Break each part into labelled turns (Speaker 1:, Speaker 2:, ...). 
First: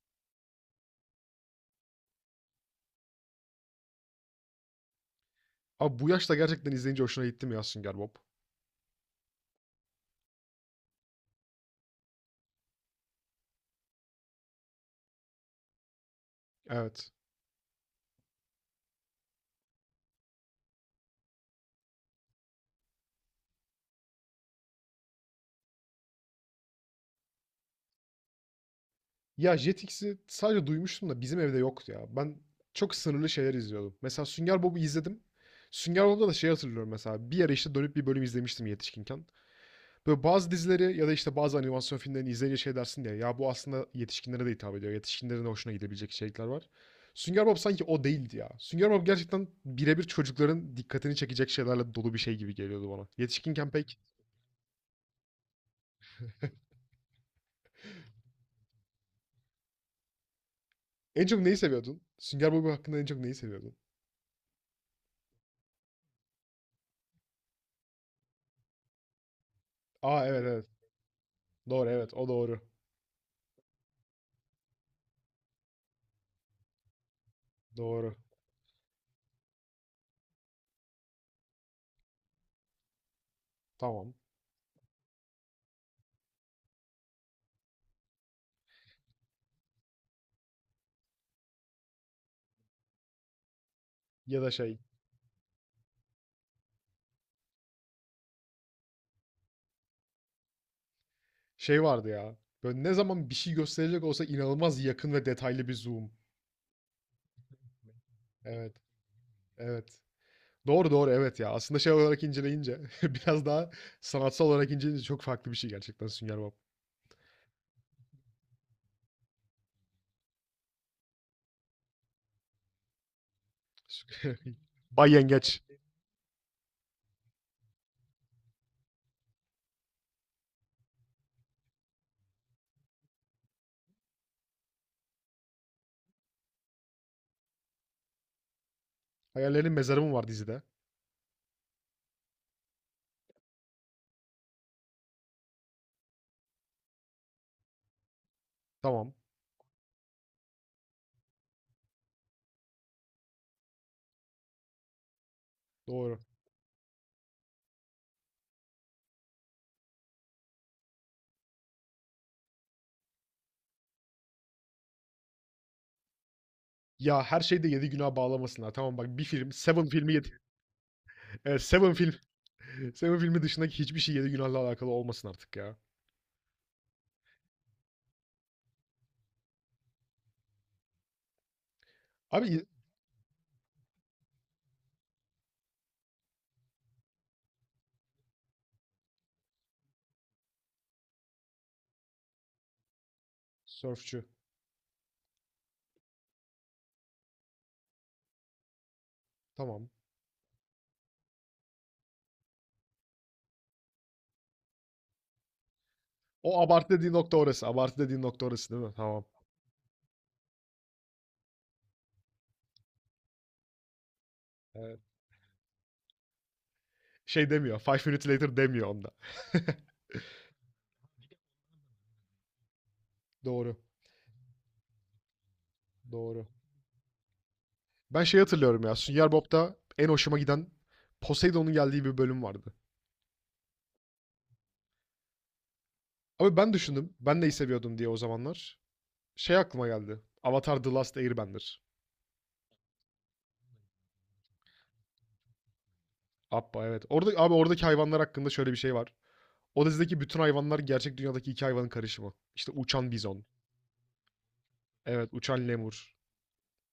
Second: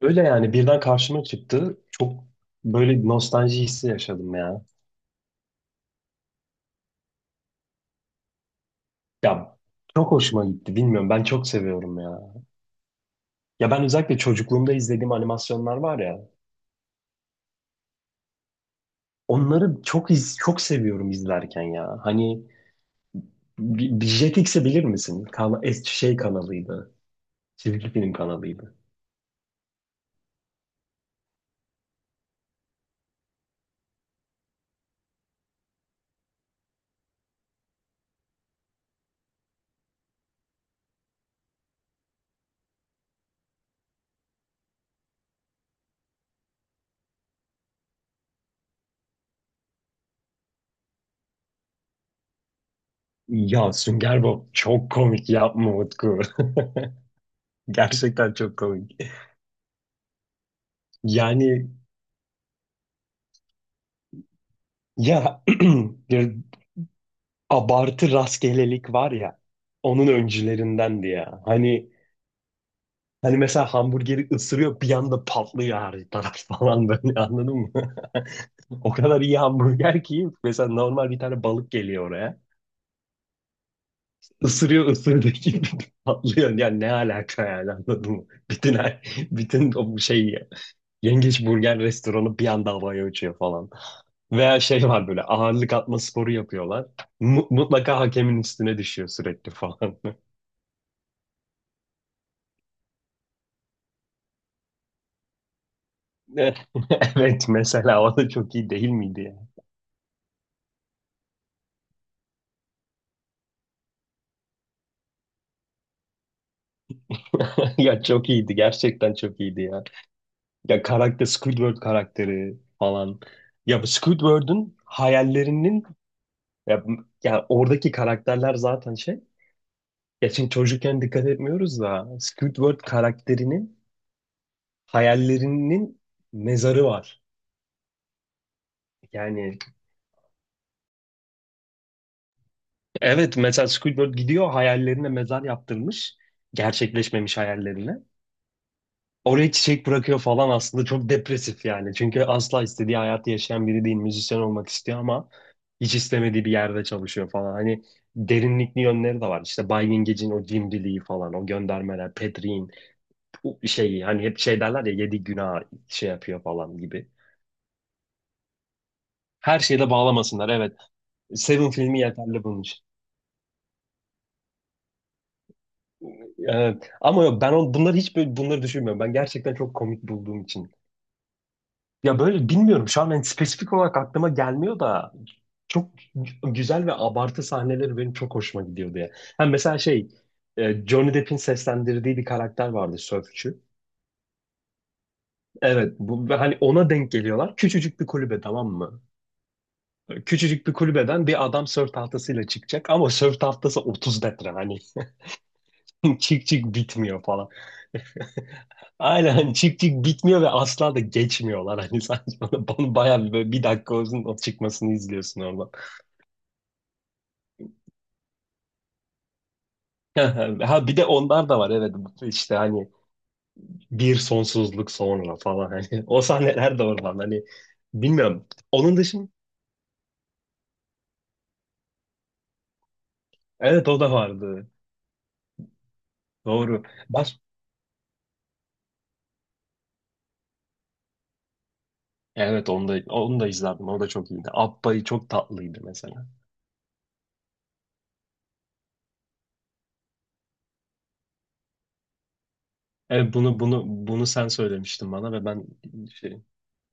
Speaker 1: Öyle yani birden karşıma çıktı. Çok böyle bir nostalji hissi yaşadım ya.
Speaker 2: Abi bu yaşta gerçekten izleyince hoşuna gitti mi ya Sünger Bob?
Speaker 1: Ya çok hoşuma gitti. Bilmiyorum ben çok seviyorum ya. Ya ben özellikle çocukluğumda izlediğim animasyonlar var ya.
Speaker 2: Evet.
Speaker 1: Çok seviyorum izlerken ya. Hani bir Jetix'i bilir misin? Şey kanalıydı. Çizgi film kanalıydı.
Speaker 2: Ya Jetix'i sadece duymuştum da bizim evde yoktu ya. Ben çok sınırlı şeyler izliyordum. Mesela Sünger Bob'u izledim. Sünger Bob'da da şey hatırlıyorum mesela. Bir ara işte dönüp bir bölüm izlemiştim yetişkinken. Böyle bazı dizileri ya da işte bazı animasyon filmlerini izleyince şey dersin diye. Ya bu aslında yetişkinlere de hitap ediyor. Yetişkinlerin de hoşuna gidebilecek içerikler var. Sünger Bob sanki o değildi ya. Sünger Bob gerçekten birebir çocukların dikkatini çekecek şeylerle dolu bir şey gibi geliyordu bana. Yetişkinken
Speaker 1: Ya
Speaker 2: pek.
Speaker 1: Sünger Bob çok komik, yapma Utku. Gerçekten çok komik.
Speaker 2: En çok neyi
Speaker 1: Yani
Speaker 2: seviyordun? Sünger Bob hakkında en çok neyi seviyordun?
Speaker 1: ya abartı rastgelelik var ya, onun
Speaker 2: Aa evet evet.
Speaker 1: öncülerindendi ya.
Speaker 2: Doğru
Speaker 1: Hani
Speaker 2: evet o doğru.
Speaker 1: hani mesela hamburgeri ısırıyor, bir anda patlıyor her taraf falan, böyle anladın mı?
Speaker 2: Doğru.
Speaker 1: O kadar iyi hamburger ki mesela, normal bir tane balık geliyor oraya.
Speaker 2: Tamam.
Speaker 1: Isırıyor, ısırdığı gibi patlıyor. Yani ne alaka yani, anladın mı? Bütün o şey, yengeç burger restoranı bir anda havaya uçuyor falan.
Speaker 2: Ya da
Speaker 1: Veya
Speaker 2: şey.
Speaker 1: şey var, böyle ağırlık atma sporu yapıyorlar. Mutlaka hakemin üstüne düşüyor sürekli falan.
Speaker 2: Şey vardı ya. Böyle ne zaman bir şey gösterecek olsa inanılmaz yakın ve detaylı bir zoom.
Speaker 1: Evet, mesela o da çok iyi
Speaker 2: Evet.
Speaker 1: değil miydi ya?
Speaker 2: Evet. Doğru doğru evet ya. Aslında şey olarak inceleyince biraz daha sanatsal olarak inceleyince çok farklı bir şey gerçekten Sünger Bob.
Speaker 1: Ya çok iyiydi, gerçekten çok iyiydi ya. Ya karakter, Squidward karakteri falan. Ya bu Squidward'un
Speaker 2: Bay Yengeç.
Speaker 1: hayallerinin ya, ya oradaki karakterler zaten şey. Ya şimdi çocukken dikkat etmiyoruz da Squidward karakterinin hayallerinin mezarı var. Yani
Speaker 2: Hayallerin mezarı mı var dizide?
Speaker 1: evet, mesela Squidward gidiyor, hayallerine mezar yaptırmış. Gerçekleşmemiş hayallerine.
Speaker 2: Tamam.
Speaker 1: Oraya çiçek bırakıyor falan, aslında çok depresif yani. Çünkü asla istediği hayatı yaşayan biri değil. Müzisyen olmak istiyor ama hiç
Speaker 2: Doğru.
Speaker 1: istemediği bir yerde çalışıyor falan. Hani derinlikli yönleri de var. İşte Bay Yengecin o cimriliği falan, o göndermeler, Petri'in bu şey hani hep şey derler ya yedi günah şey yapıyor falan gibi.
Speaker 2: Ya her şeyde yedi günah bağlamasınlar. Tamam bak bir film.
Speaker 1: Her
Speaker 2: Seven
Speaker 1: şeyle
Speaker 2: filmi yedi.
Speaker 1: bağlamasınlar, evet.
Speaker 2: Evet,
Speaker 1: Seven
Speaker 2: Seven
Speaker 1: filmi
Speaker 2: film.
Speaker 1: yeterli bunun için.
Speaker 2: Seven filmi dışındaki hiçbir şey yedi günahla alakalı olmasın artık ya.
Speaker 1: Evet. Ama yok ben bunları hiç böyle, bunları düşünmüyorum. Ben gerçekten çok komik bulduğum için. Ya
Speaker 2: Abi
Speaker 1: böyle
Speaker 2: y-
Speaker 1: bilmiyorum, şu an ben spesifik olarak aklıma gelmiyor da çok güzel ve abartı sahneleri benim çok hoşuma gidiyor diye. Hem mesela şey, Johnny Depp'in seslendirdiği bir karakter vardı, sörfçü.
Speaker 2: sörfçü.
Speaker 1: Evet bu, ve hani ona denk geliyorlar. Küçücük bir kulübe, tamam mı?
Speaker 2: Tamam.
Speaker 1: Küçücük bir kulübeden bir adam sörf tahtasıyla çıkacak ama sörf tahtası 30 metre, hani çık
Speaker 2: O
Speaker 1: çık
Speaker 2: abartı dediğin
Speaker 1: bitmiyor
Speaker 2: nokta
Speaker 1: falan.
Speaker 2: orası. Abartı dediğin nokta orası değil mi? Tamam.
Speaker 1: Aynen, hani çık çık bitmiyor ve asla da geçmiyorlar hani, sanki bana, bana bayağı bir, böyle bir dakika olsun o çıkmasını
Speaker 2: Evet.
Speaker 1: izliyorsun.
Speaker 2: Şey demiyor. Five minutes later demiyor onda.
Speaker 1: Ha bir de onlar da var, evet. Bu işte hani
Speaker 2: Doğru.
Speaker 1: bir sonsuzluk sonra falan hani, o
Speaker 2: Doğru.
Speaker 1: sahneler de oradan hani,
Speaker 2: Ben şey
Speaker 1: bilmiyorum.
Speaker 2: hatırlıyorum ya.
Speaker 1: Onun dışında
Speaker 2: Sünger Bob'da en hoşuma giden Poseidon'un geldiği bir bölüm vardı.
Speaker 1: evet, o da vardı.
Speaker 2: Abi ben
Speaker 1: Doğru.
Speaker 2: düşündüm.
Speaker 1: Baş
Speaker 2: Ben neyi seviyordum diye o zamanlar. Şey aklıma geldi. Avatar The Last Airbender.
Speaker 1: evet, onu da onu da izlerdim. O da çok iyiydi. Abba'yı çok tatlıydı mesela.
Speaker 2: Abba evet. Orada, abi oradaki hayvanlar hakkında şöyle bir şey var. O dizideki bütün hayvanlar gerçek dünyadaki iki hayvanın karışımı. İşte uçan
Speaker 1: Evet
Speaker 2: bizon.
Speaker 1: bunu sen söylemiştin
Speaker 2: Evet
Speaker 1: bana ve ben
Speaker 2: uçan lemur.
Speaker 1: şey,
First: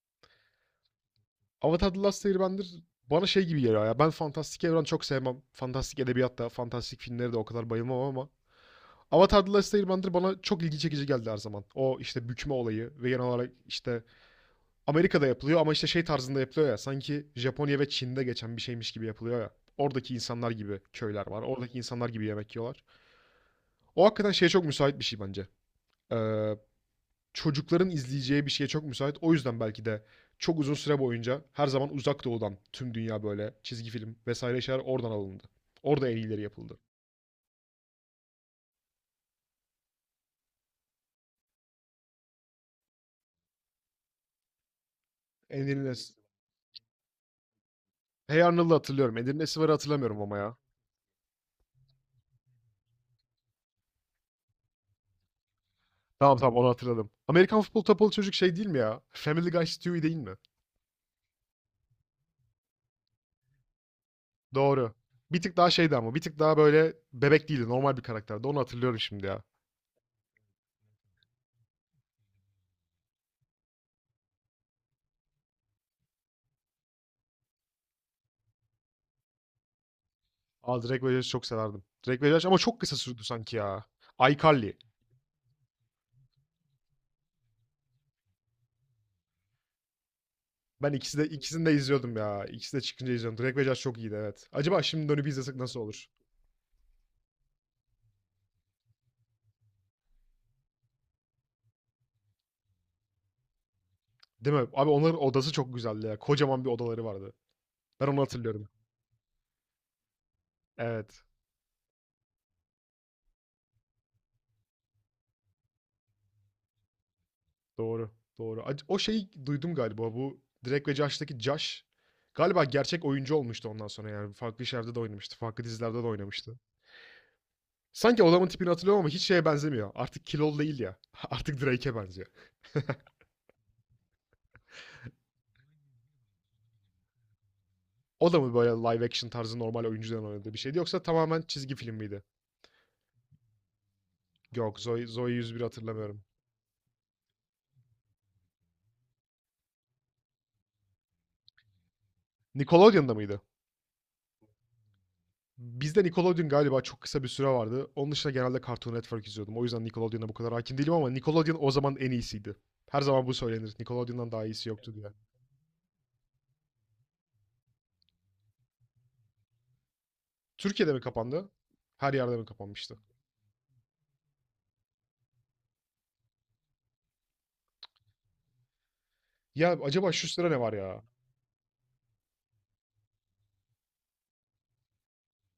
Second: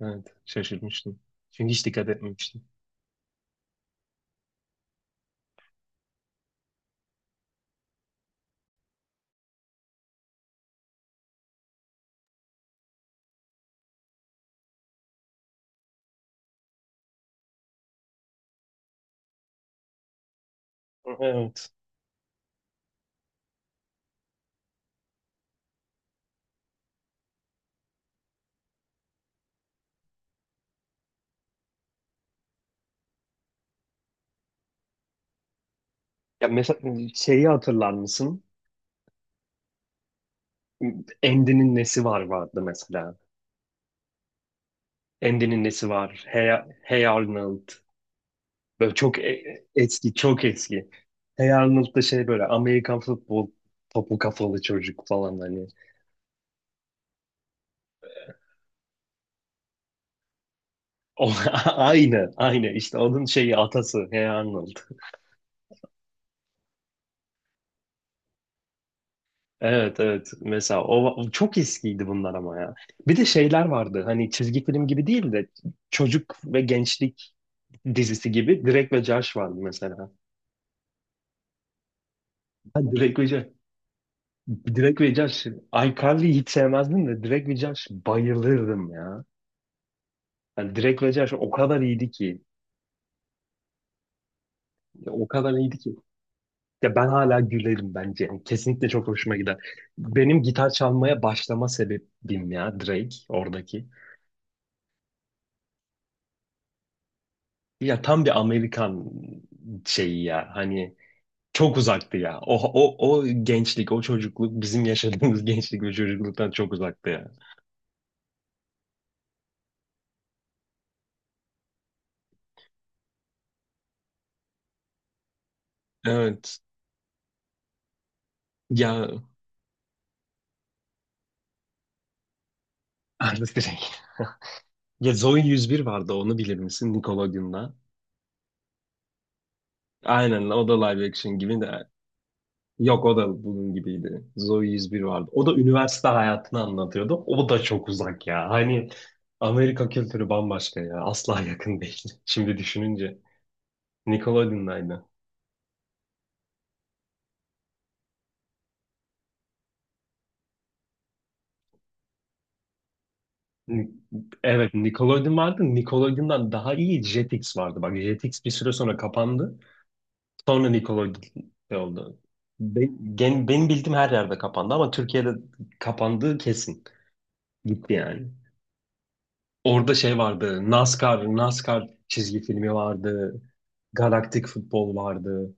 Speaker 1: evet şaşırmıştım. Çünkü hiç
Speaker 2: Avatar The
Speaker 1: dikkat
Speaker 2: Last
Speaker 1: etmemiştim.
Speaker 2: Airbender bana şey gibi geliyor ya. Ben fantastik evren çok sevmem. Fantastik edebiyat da, fantastik filmleri de o kadar bayılmam ama Avatar The Last Airbender bana çok ilgi çekici geldi her zaman. O işte bükme olayı ve genel olarak işte Amerika'da yapılıyor ama işte şey tarzında yapılıyor ya. Sanki Japonya ve Çin'de geçen bir şeymiş gibi yapılıyor ya. Oradaki insanlar gibi köyler var.
Speaker 1: Evet.
Speaker 2: Oradaki insanlar gibi yemek yiyorlar. O hakikaten şeye çok müsait bir şey bence. Ee, çocukların izleyeceği bir şeye çok müsait. O yüzden belki de çok uzun süre boyunca her zaman uzak doğudan tüm dünya böyle çizgi film vesaire şeyler oradan alındı. Orada en iyileri
Speaker 1: Ya
Speaker 2: yapıldı.
Speaker 1: mesela şeyi hatırlar mısın? Andy'nin nesi var vardı mesela. Endi'nin
Speaker 2: Ender'in
Speaker 1: nesi var?
Speaker 2: Es-
Speaker 1: Hey, Hey Arnold.
Speaker 2: Hey Arnold'u
Speaker 1: Böyle
Speaker 2: hatırlıyorum.
Speaker 1: çok
Speaker 2: Ender'in Esivar'ı
Speaker 1: eski,
Speaker 2: hatırlamıyorum ama
Speaker 1: çok
Speaker 2: ya.
Speaker 1: eski. Hey Arnold da şey böyle Amerikan futbol topu kafalı çocuk falan hani.
Speaker 2: Tamam tamam onu hatırladım. Amerikan Futbol Topal Çocuk şey değil mi ya? Family Guy Stewie değil mi?
Speaker 1: O, aynı, aynı. İşte onun şeyi atası Hey Arnold.
Speaker 2: Doğru. Bir tık daha şeydi ama bir tık daha böyle bebek değildi. Normal bir karakterdi. Onu hatırlıyorum şimdi ya.
Speaker 1: Evet, evet. Mesela o, o çok eskiydi bunlar ama ya. Bir de şeyler vardı. Hani çizgi film gibi değil de çocuk ve gençlik dizisi gibi, Drake ve Josh vardı mesela.
Speaker 2: Aa, Drake ve Josh'u çok severdim. Drake ve Josh ama çok
Speaker 1: Ha,
Speaker 2: kısa
Speaker 1: Drake
Speaker 2: sürdü
Speaker 1: ve
Speaker 2: sanki
Speaker 1: Josh.
Speaker 2: ya. iCarly.
Speaker 1: Drake ve Josh, iCarly'yi hiç sevmezdim de Drake ve Josh bayılırdım ya. Yani
Speaker 2: Ben
Speaker 1: Drake ve
Speaker 2: ikisi de
Speaker 1: Josh o
Speaker 2: ikisini de
Speaker 1: kadar iyiydi
Speaker 2: izliyordum
Speaker 1: ki,
Speaker 2: ya. İkisi de çıkınca izliyordum. Drake ve Josh çok iyiydi evet. Acaba şimdi dönüp
Speaker 1: o kadar
Speaker 2: izlesek
Speaker 1: iyiydi
Speaker 2: nasıl
Speaker 1: ki.
Speaker 2: olur?
Speaker 1: Ya ben hala gülerim bence. Yani kesinlikle çok hoşuma gider. Benim gitar çalmaya başlama sebebim ya Drake oradaki.
Speaker 2: Değil mi? Abi onların odası çok güzeldi ya. Kocaman bir odaları vardı.
Speaker 1: Ya
Speaker 2: Ben onu
Speaker 1: tam bir
Speaker 2: hatırlıyorum.
Speaker 1: Amerikan şeyi ya. Hani
Speaker 2: Evet.
Speaker 1: çok uzaktı ya. O, o, o gençlik, o çocukluk bizim yaşadığımız gençlik ve çocukluktan çok uzaktı ya.
Speaker 2: Doğru. Doğru. O şeyi duydum galiba bu Drake ve Josh'taki Josh galiba gerçek oyuncu olmuştu ondan sonra yani farklı işlerde de oynamıştı. Farklı dizilerde de oynamıştı.
Speaker 1: Evet.
Speaker 2: Sanki adamın tipini hatırlıyorum ama hiç
Speaker 1: Ya
Speaker 2: şeye benzemiyor. Artık kilolu değil ya. Artık Drake'e benziyor.
Speaker 1: artist. Ya Zoey yüz bir vardı, onu bilir misin Nickelodeon'da?
Speaker 2: O da mı böyle live action tarzı normal oyuncudan
Speaker 1: Aynen,
Speaker 2: oynadığı bir
Speaker 1: o da
Speaker 2: şeydi yoksa
Speaker 1: live action
Speaker 2: tamamen
Speaker 1: gibi
Speaker 2: çizgi
Speaker 1: de.
Speaker 2: film miydi?
Speaker 1: Yok o da bunun gibiydi. Zoey
Speaker 2: Yok
Speaker 1: yüz bir
Speaker 2: Zoe,
Speaker 1: vardı.
Speaker 2: Zoe
Speaker 1: O da
Speaker 2: 101
Speaker 1: üniversite
Speaker 2: hatırlamıyorum.
Speaker 1: hayatını anlatıyordu. O da çok uzak ya. Hani Amerika kültürü bambaşka ya. Asla yakın değil. Şimdi
Speaker 2: Nickelodeon'da
Speaker 1: düşününce.
Speaker 2: mıydı?
Speaker 1: Nickelodeon'daydı.
Speaker 2: Bizde Nickelodeon galiba çok kısa bir süre vardı. Onun dışında genelde Cartoon Network izliyordum. O yüzden Nickelodeon'a bu kadar hakim değilim ama Nickelodeon o zaman en iyisiydi. Her zaman bu söylenir.
Speaker 1: Ni-
Speaker 2: Nickelodeon'dan daha iyisi
Speaker 1: Evet
Speaker 2: yoktu diye.
Speaker 1: Nickelodeon vardı. Nickelodeon'dan daha iyi Jetix vardı. Bak Jetix bir süre sonra kapandı. Sonra
Speaker 2: Türkiye'de mi kapandı?
Speaker 1: Nickelodeon
Speaker 2: Her
Speaker 1: oldu.
Speaker 2: yerde mi kapanmıştı?
Speaker 1: Benim bildiğim her yerde kapandı, ama Türkiye'de kapandığı kesin. Gitti yani.
Speaker 2: Ya
Speaker 1: Orada
Speaker 2: acaba
Speaker 1: şey
Speaker 2: şu sıra ne
Speaker 1: vardı.
Speaker 2: var ya?
Speaker 1: NASCAR, NASCAR çizgi filmi vardı. Galaktik futbol vardı.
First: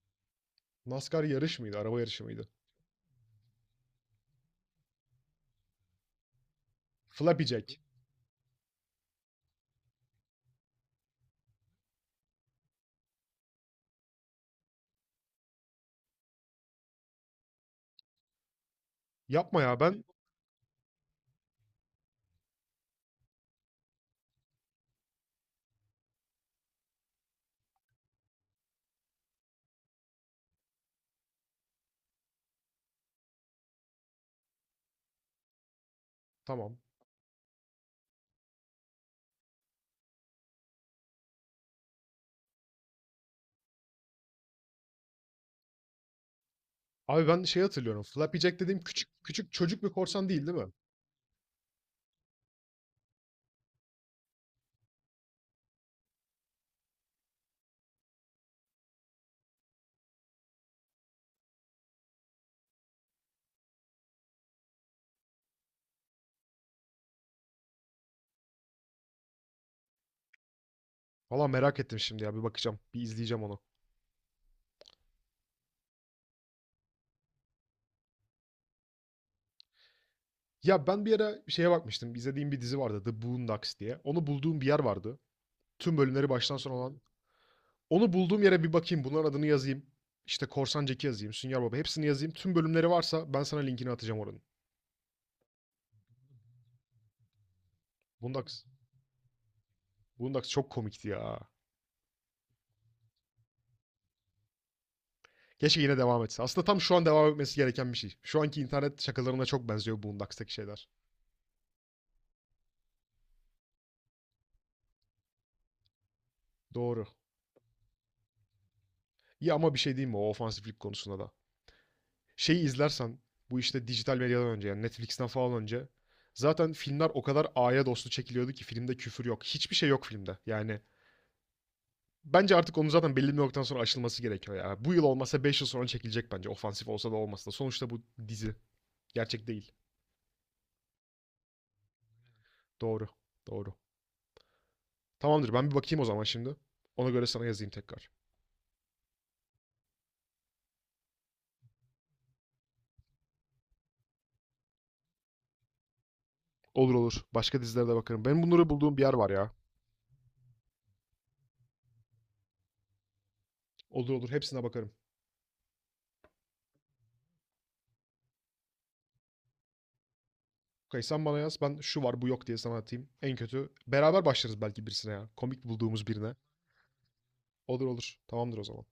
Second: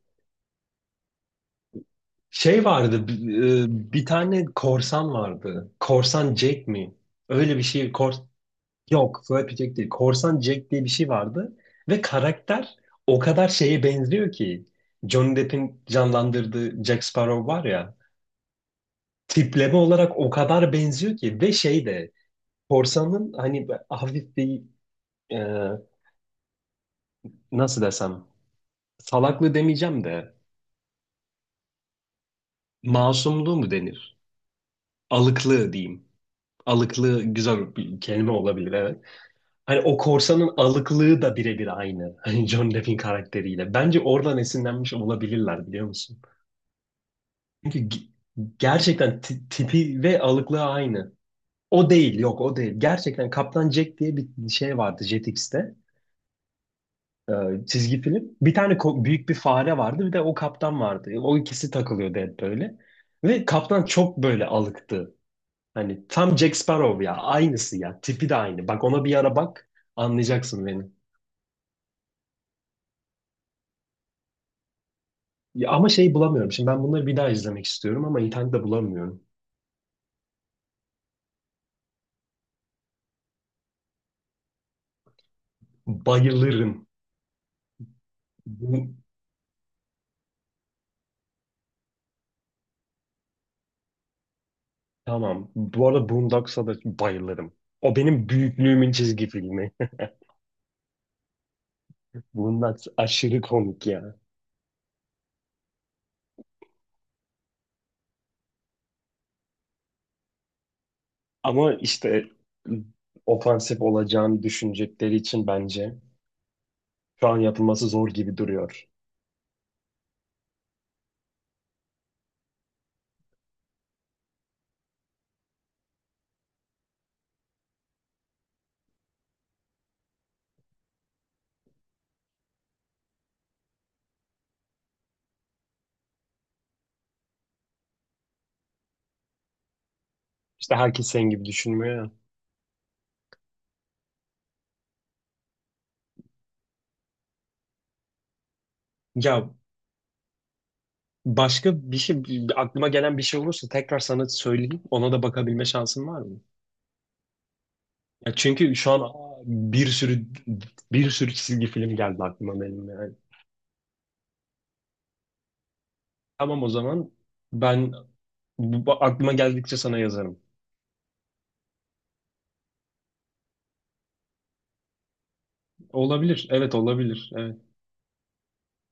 Speaker 2: NASCAR yarış mıydı? Araba yarışı mıydı?
Speaker 1: Şey vardı. Bir tane korsan vardı. Korsan Jack mi?
Speaker 2: Flappy
Speaker 1: Öyle bir
Speaker 2: Jack.
Speaker 1: şey. Yok, Flappy Jack değil. Korsan Jack diye bir şey vardı. Ve karakter o kadar şeye benziyor ki. Johnny Depp'in canlandırdığı Jack Sparrow var ya.
Speaker 2: Yapma
Speaker 1: Tipleme
Speaker 2: ya ben.
Speaker 1: olarak o kadar benziyor ki. Ve şey de. Korsanın hani hafif bir, e, nasıl desem, salaklığı demeyeceğim de masumluğu mu denir? Alıklığı diyeyim.
Speaker 2: Tamam.
Speaker 1: Alıklığı güzel bir kelime olabilir, evet. Hani o korsanın alıklığı da birebir aynı. Hani John Depp'in karakteriyle. Bence oradan esinlenmiş olabilirler, biliyor musun?
Speaker 2: Abi ben şey
Speaker 1: Çünkü
Speaker 2: hatırlıyorum. Flappy Jack dediğim küçük
Speaker 1: gerçekten
Speaker 2: küçük çocuk bir
Speaker 1: tipi ve
Speaker 2: korsan değil değil
Speaker 1: alıklığı
Speaker 2: mi?
Speaker 1: aynı. O değil, yok o değil. Gerçekten Kaptan Jack diye bir şey vardı Jetix'te. e, Çizgi film. Bir tane büyük bir fare vardı, bir de o kaptan vardı. O ikisi takılıyordu hep böyle. Ve kaptan çok böyle alıktı. Hani tam Jack Sparrow ya. Aynısı ya. Tipi de aynı. Bak ona bir ara bak. Anlayacaksın beni.
Speaker 2: Valla merak ettim şimdi ya bir bakacağım. Bir izleyeceğim onu.
Speaker 1: Ya ama şey bulamıyorum. Şimdi ben bunları bir daha izlemek istiyorum ama internette bulamıyorum.
Speaker 2: Ya ben bir ara şeye bakmıştım. İzlediğim bir dizi vardı. The Boondocks diye. Onu bulduğum bir yer vardı. Tüm bölümleri baştan sona
Speaker 1: Bayılırım.
Speaker 2: olan. Onu bulduğum yere bir
Speaker 1: Bu,
Speaker 2: bakayım. Bunların adını yazayım. İşte Korsan Jack'i yazayım. Sünger Baba hepsini yazayım. Tüm bölümleri varsa ben sana linkini atacağım oranın.
Speaker 1: tamam. Bu arada Boondocks'a da bayılırım. O benim
Speaker 2: Bundax,
Speaker 1: büyüklüğümün çizgi filmi.
Speaker 2: Bundax çok komikti ya.
Speaker 1: Boondocks aşırı komik ya.
Speaker 2: Keşke yine devam etse. Aslında tam şu an devam etmesi gereken bir şey. Şu anki internet şakalarına çok benziyor Boondocks'taki şeyler.
Speaker 1: Ama işte ofansif olacağını düşünecekleri için bence
Speaker 2: Doğru.
Speaker 1: şu an yapılması zor gibi duruyor.
Speaker 2: İyi ama bir şey diyeyim mi o ofansiflik konusunda da. Şeyi izlersen bu işte dijital medyadan önce yani Netflix'ten falan önce zaten filmler o kadar aya dostu çekiliyordu ki filmde küfür yok. Hiçbir şey yok filmde. Yani bence artık onun zaten belli bir noktadan sonra aşılması gerekiyor ya. Bu yıl olmasa 5 yıl sonra çekilecek bence. Ofansif olsa da olmasa da. Sonuçta bu dizi. Gerçek değil.
Speaker 1: İşte herkes senin gibi düşünmüyor ya.
Speaker 2: Doğru. Doğru. Tamamdır ben bir bakayım o zaman şimdi. Ona göre sana yazayım tekrar.
Speaker 1: Ya başka bir şey, aklıma gelen bir şey olursa tekrar sana söyleyeyim. Ona da bakabilme şansın var mı?
Speaker 2: Olur olur. Başka dizilere de bakarım.
Speaker 1: Ya
Speaker 2: Benim bunları
Speaker 1: çünkü şu
Speaker 2: bulduğum bir
Speaker 1: an
Speaker 2: yer var ya.
Speaker 1: bir sürü bir sürü çizgi film geldi aklıma benim yani.
Speaker 2: Olur olur. Hepsine bakarım.
Speaker 1: Tamam o zaman ben aklıma geldikçe sana yazarım.
Speaker 2: Okay, sen bana yaz. Ben şu var bu yok diye sana atayım. En kötü. Beraber başlarız belki birisine ya. Komik bulduğumuz birine.
Speaker 1: Olabilir. Evet olabilir. Evet.
Speaker 2: Olur olur. Tamamdır o zaman.